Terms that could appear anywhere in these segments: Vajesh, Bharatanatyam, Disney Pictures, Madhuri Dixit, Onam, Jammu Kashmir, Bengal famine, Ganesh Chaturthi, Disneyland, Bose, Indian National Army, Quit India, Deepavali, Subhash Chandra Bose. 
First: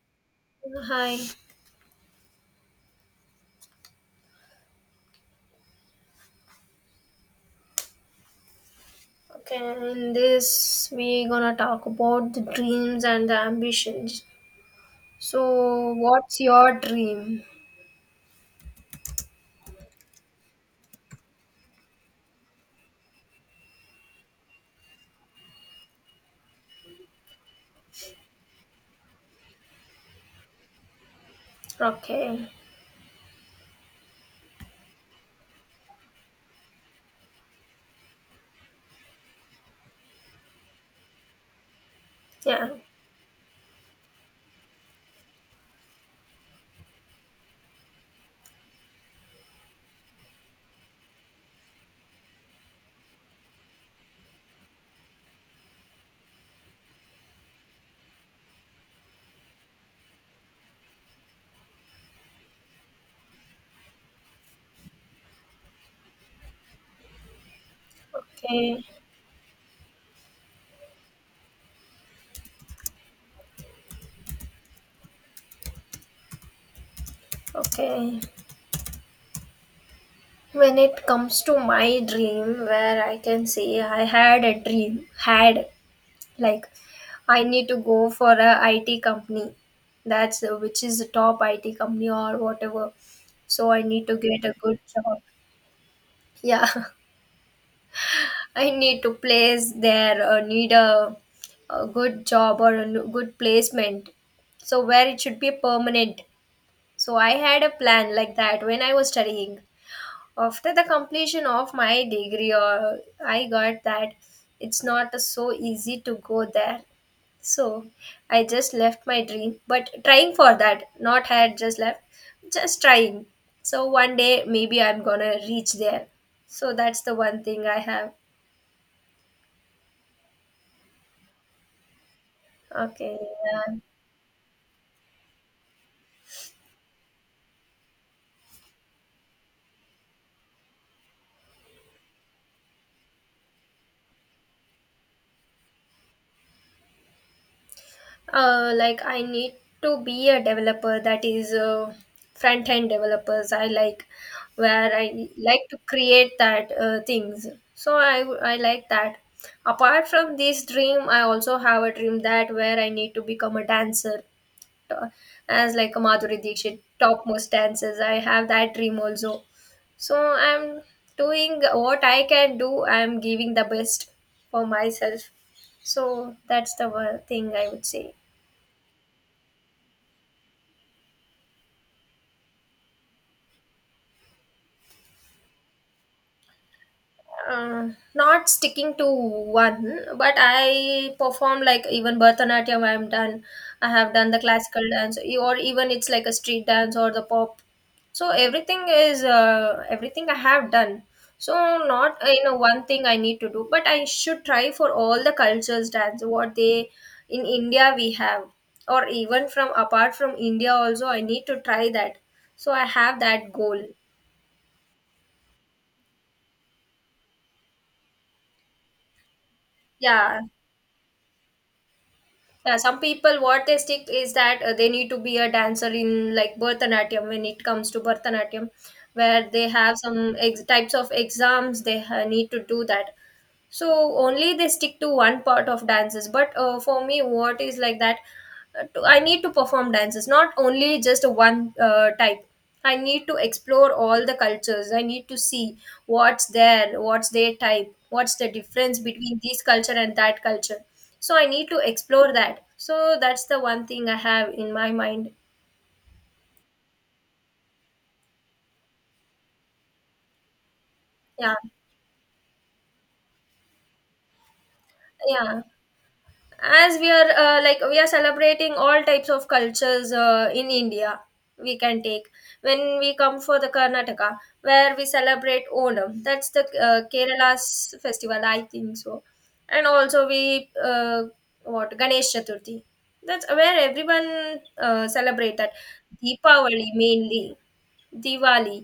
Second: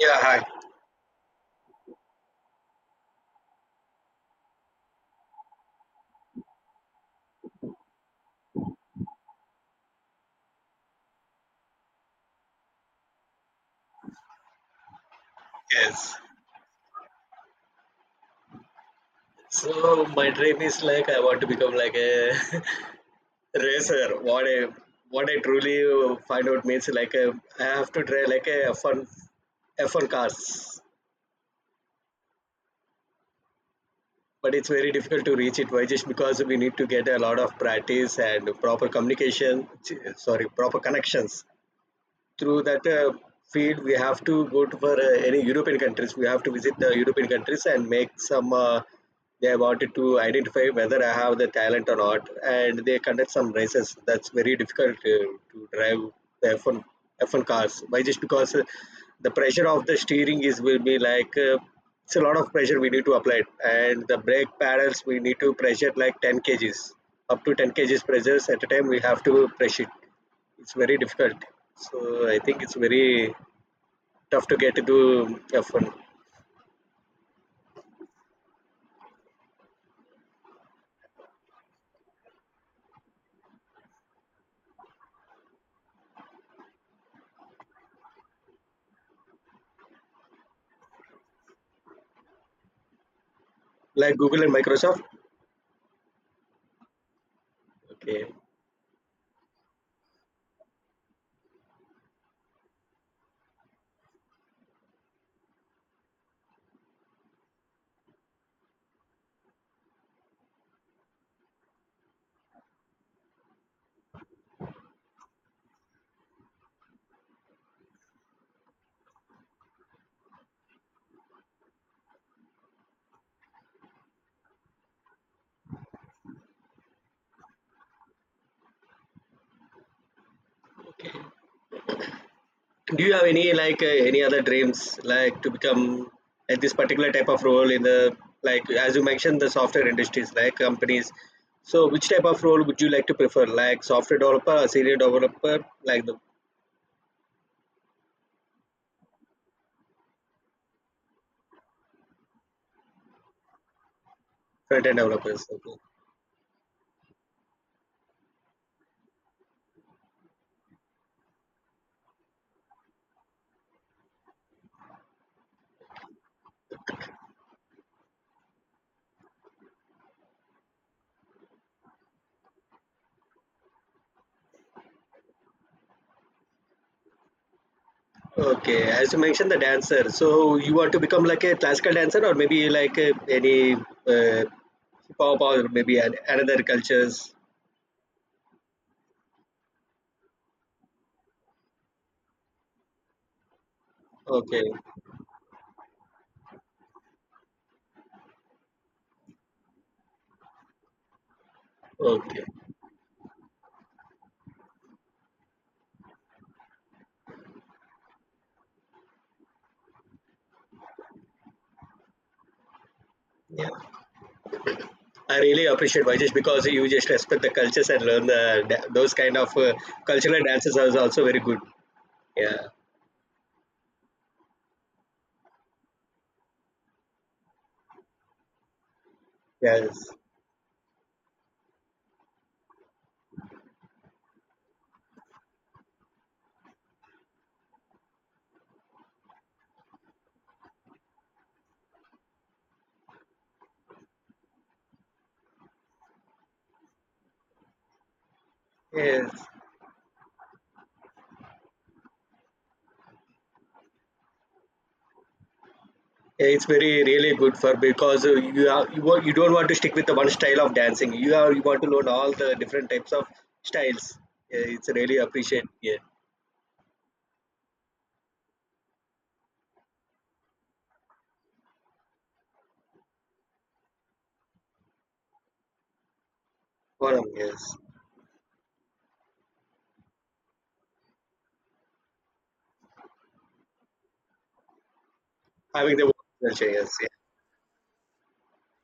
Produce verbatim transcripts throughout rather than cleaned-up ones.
Yeah, hi. Hi. Okay, in this we gonna talk about the dreams and the ambitions. So, Yes. what's your dream? So my dream is like I want to become like a racer. What I what I truly find out means like a, I have to try like a F one F one cars, Okay. but it's very difficult to reach it. Why? Just because we need to get a lot of practice and proper communication. Sorry, proper connections through Yeah. that uh, field we have to go to. For uh, any European countries, we have to visit the European countries and make some uh, they wanted to identify whether I have the talent or not, and they conduct some races. That's very difficult uh, to drive the F one F one cars. Why? Just because uh, the pressure of the steering is, will be like uh, it's a lot of pressure we need to apply, and the brake pedals we need to pressure like ten kgs, up to ten kgs pressures at a Okay. time we have to press it. It's very difficult. So I think it's very tough to get into F one. Okay. When it comes to my dream, where I can say I had a dream, had like I need to go for a I T company. That's uh, which is the top I T company or whatever. So I need Like to Google get and a good Microsoft. job. Yeah. Okay. I need to place there or need a, a good job or a n- good placement. So where it should be permanent. So I had a plan like that when I was studying. After the completion of my degree or I got that it's not so easy to go there. So I just left my dream but trying for that not had just left just trying. So one day maybe I'm gonna reach there. So that's the one thing I have. Do you Okay, have any yeah. like uh, any other dreams, like to become at this particular type of role in the, like, as you mentioned, the software industries, like companies. So which type of role would you like to prefer? Like software developer or senior developer, like the Uh, like I need to be a developer that is uh, front end developers. I like front where end I developers. like Okay. to create that uh, things. So I I like that. Apart from this dream, I also have a dream that where I need to become a dancer. uh, as like a Madhuri Dixit topmost dances. I have that dream also. So I'm doing what I can do. I'm giving the best for myself. So that's the one thing I would say. Okay, as you mentioned, the dancer. So you want to become like a classical dancer, or maybe like a, any uh, Paw Paw maybe and another cultures. uh, Not sticking to one, but I perform like even Bharatanatyam, I'm done, I have done the Okay, classical dance, or even it's like a street dance or the pop. So everything is uh, everything I have done. So not uh, you okay, know one thing I need to do, but I should try for all the cultures dance what they in India we have, or even from apart from India also I need to try that. So I have that yeah. goal. I really appreciate Vajesh because you just respect the cultures and learn the da- those kind of uh, Yeah. cultural dances are also very good. Yeah, Yeah, some people what they stick is that uh, they need to be a dancer in like Bharatanatyam. When it comes to Bharatanatyam, where they have yes, some ex- types of exams they ha- need to do that. So only they stick to one part of dances, but uh, for me what is like that, uh, to- I need to perform dances, not only just one uh, type. I need to explore all the cultures. I need to see what's there, what's their type, what's the difference between yes. this culture and that culture. So I need to explore that. So that's the one thing I have in my mind. Yeah, it's very really good for because uh, you are you, wa- you don't want to stick with the one style of dancing. You are Yeah, you want to learn all the different types of styles. Yeah, it's really yeah, appreciate. Yeah, as we are uh, like we are celebrating all types of cultures uh, in India. We can take when we come for the Karnataka where we celebrate Onam, that's the uh, one of Kerala's yes festival I think so. And also we uh, what Ganesh Chaturthi, that's where everyone uh, celebrate that. having the culture. Deepavali Yes, mainly, Diwali.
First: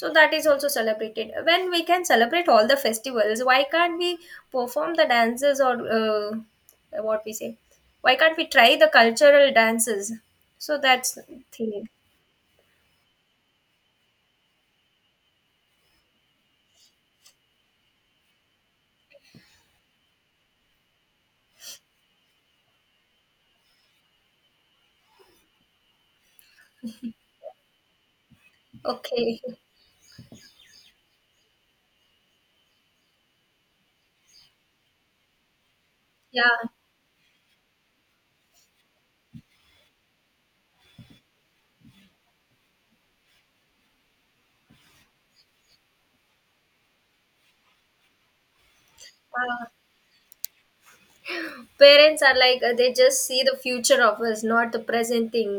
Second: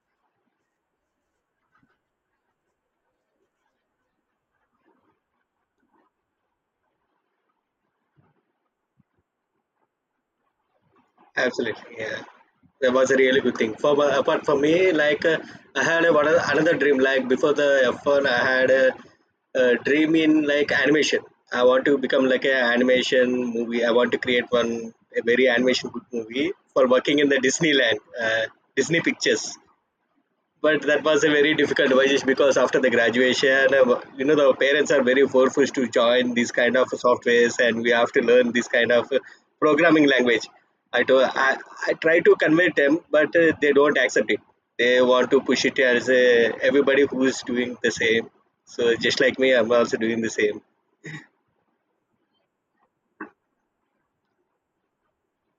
So that is also celebrated. When we can celebrate all the festivals, why can't we perform the dances or uh, what we say? Why can't we try the cultural dances? So that's the thing. absolutely, yeah. That was a really good thing. For but apart from me, like uh, I had a, one other- another dream. Like before the F one, I had a, a dream in like animation. I want to become like an animation movie. I want to create one a very animation good movie for working in the Disneyland, uh, Disney Okay. Pictures, but that was a very difficult decision. Because after the graduation, uh, you know the parents are very forceful to join these Yeah. kind of softwares, and we have to learn this kind of uh, programming language. i do i, I try to convey them, but uh, they don't accept it. They want to push it as uh, everybody who is doing the same, so just like me, Uh, I'm also doing the same. Parents are like uh, they just see the future of us, not the present thing.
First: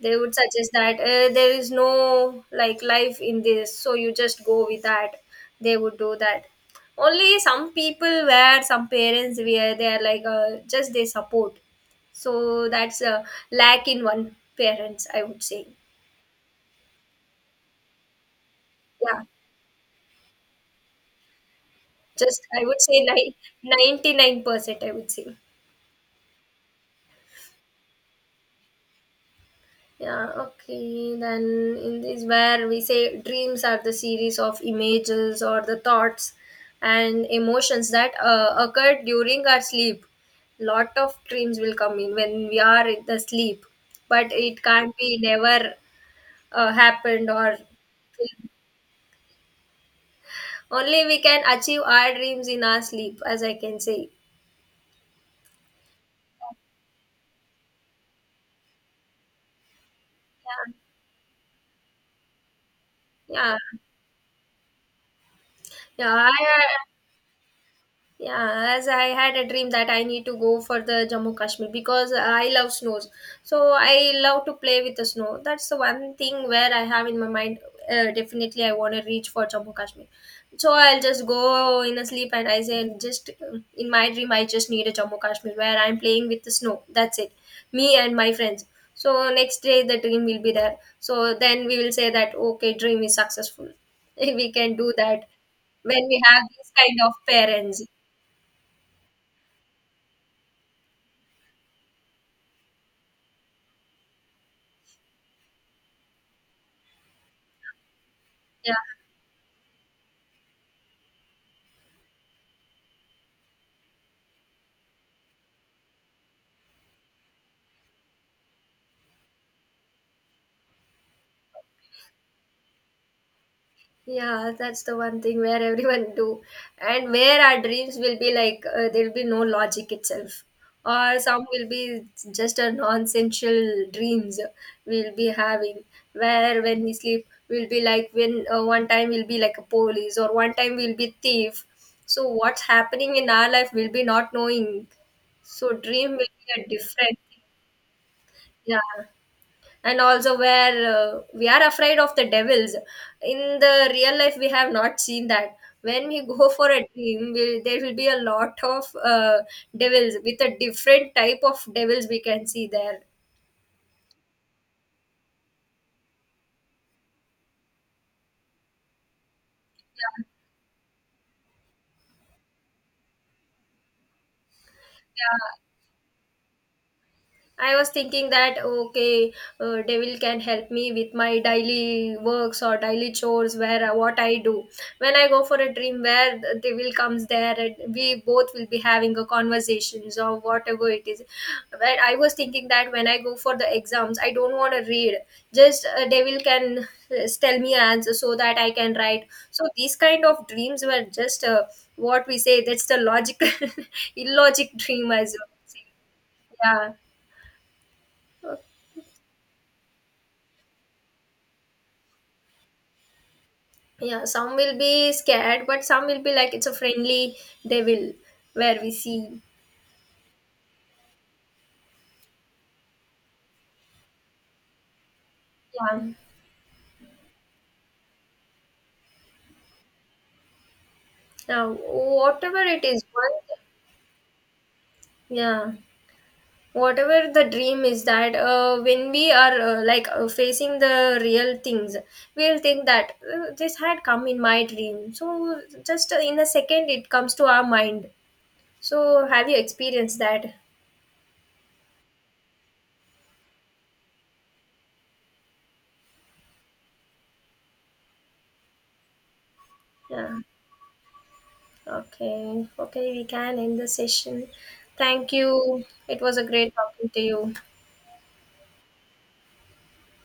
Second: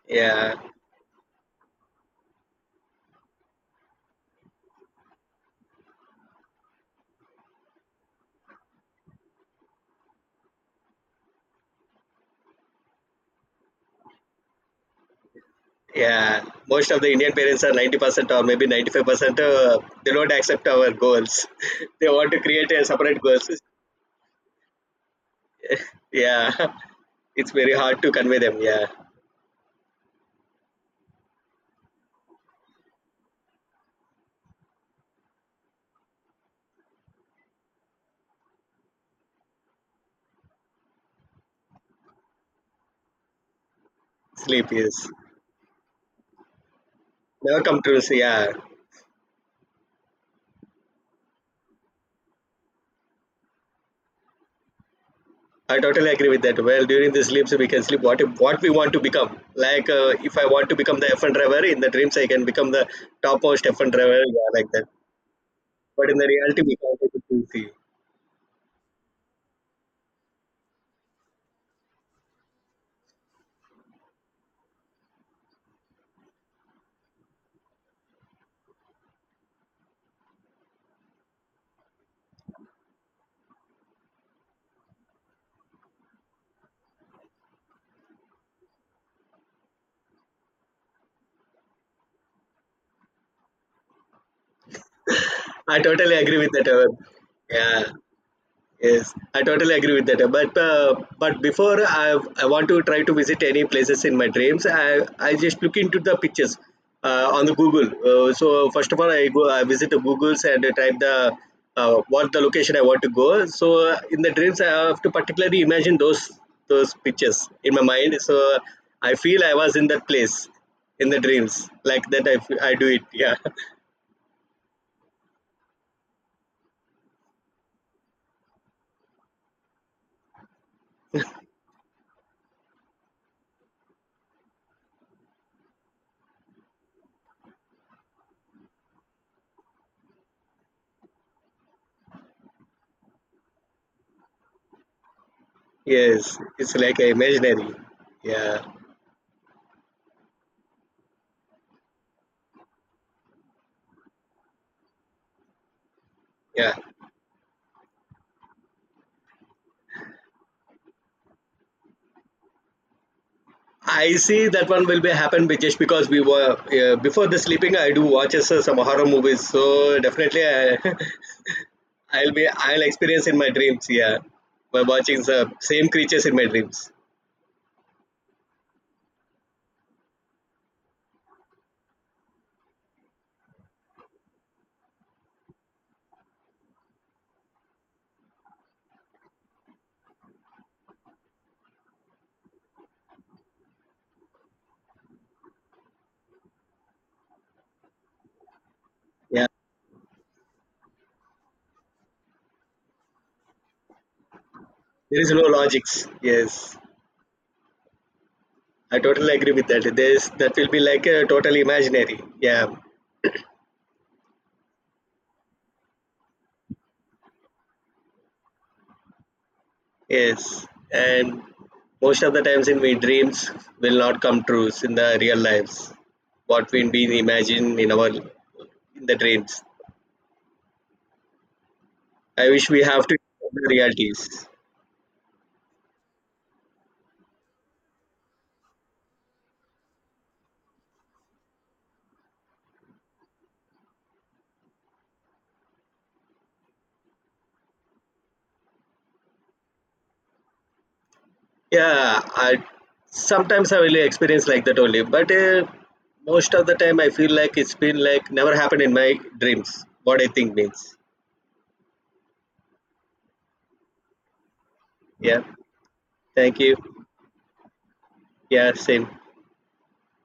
They would Yeah, suggest that uh, there is no like life in this, so you just go with that. They would do that. Only some people where some parents where they are like uh, just they support. So that's a lack in one parents I would say. yeah, most of the Indian parents are ninety percent or maybe Yeah, ninety-five percent uh, they don't accept our goals. They want just to I create would a say separate ni- goals. ninety-nine percent I would say. Yeah, it's very hard to convey them. Yeah, Yeah, okay. Then in this where we say dreams are the series of images or the thoughts and emotions that uh, occur during our sleep. Lot of dreams will come in when we are in the sleep, but it sleep can't is be never uh, happened, or never come true. So yeah, only we can achieve our dreams in our sleep, as I can say. I totally agree with that. Well, during the sleeps we can sleep what what we want to become. Like uh, if I want Yeah, to become the F one driver in the dreams, I can become the yeah, topmost F one driver. Yeah, like that. But in the yeah. reality, I, we can't do it. yeah, as I had a dream that I need to go for the Jammu Kashmir because I love snows. So I love to play with the snow. That's the one thing where I have in my mind. Uh, definitely, I want to reach for Jammu Kashmir. So I'll just go in a sleep and I say, just uh, in my dream, I just need a Jammu Kashmir where I'm playing with the snow. That's it. Me and my friends. So next day, the dream will be there. So then we will say that okay, dream is successful. We can do that I when totally we agree have with that. these uh, kind of parents. Yeah. Yes, I totally agree with that. But uh, but before I I want to try to visit any places in my dreams. I I just look into the pictures uh, on the Google. Uh, so Yeah, first of all, I go I visit the Google's and I type the uh, what the location I want to go. So uh, in the dreams, I have to particularly imagine those those pictures in my mind. So I feel I was in that place in the dreams like that. I, f- I do it. Yeah. yeah, that's the one thing where everyone do, and where our dreams will be like uh, there'll be no logic itself, or some will be just a nonsensical dreams we'll be having. Where when we sleep, we'll be like when uh, one time we'll be like a police, or one time we'll be thief. So what's happening in our life, we'll be not knowing. So dream will Yes, be a it's like different. imaginary. Yeah. Yeah, and also where uh, we are afraid of the devils. In the real life we have not seen that. When we go for Yeah. a dream will there will be a lot of uh, devils, with a different type of devils we can see there. I see that one will be happen be- just because we were uh, before the sleeping. I do watch uh, some horror movies, so definitely I, I'll be I'll experience in my dreams. Yeah, by watching the same creatures in my dreams. I was thinking that okay, uh, devil can help me with my daily works or daily chores where uh, what I do. When I go for a dream where the devil comes there and we both will be having a conversations or whatever it is. But I was thinking that when I go for the exams, I don't want to read. Just a devil can uh, tell me answer so that I can write. Yeah, So these kind of dreams were just uh, what we say. That's the logical, illogic dream there is as no well. logics. Yes, Yeah. I totally agree with that. There's that will be like a total imaginary. Yeah, Yeah, some will be scared, but some will be like it's a friendly devil where we see. yes, and most of the times in my dreams will not come true in the real lives. Yeah. What we been imagine in our in the dreams, Now, I whatever wish it we is, have to accept one, the realities. yeah, whatever the dream is that uh, when we are uh, like uh, facing the real things, we'll think that uh, this had come in my dream. So, just in a second, it comes to our mind. So, have you experienced that? Yeah, I sometimes I really experience like that only, but uh, most of the time I feel like it's been like never happened in my dreams. What I Yeah. think means. Okay. Okay, we can end the session. Thank Yeah. you. It was a Thank great you. talking to you. Yeah. Same.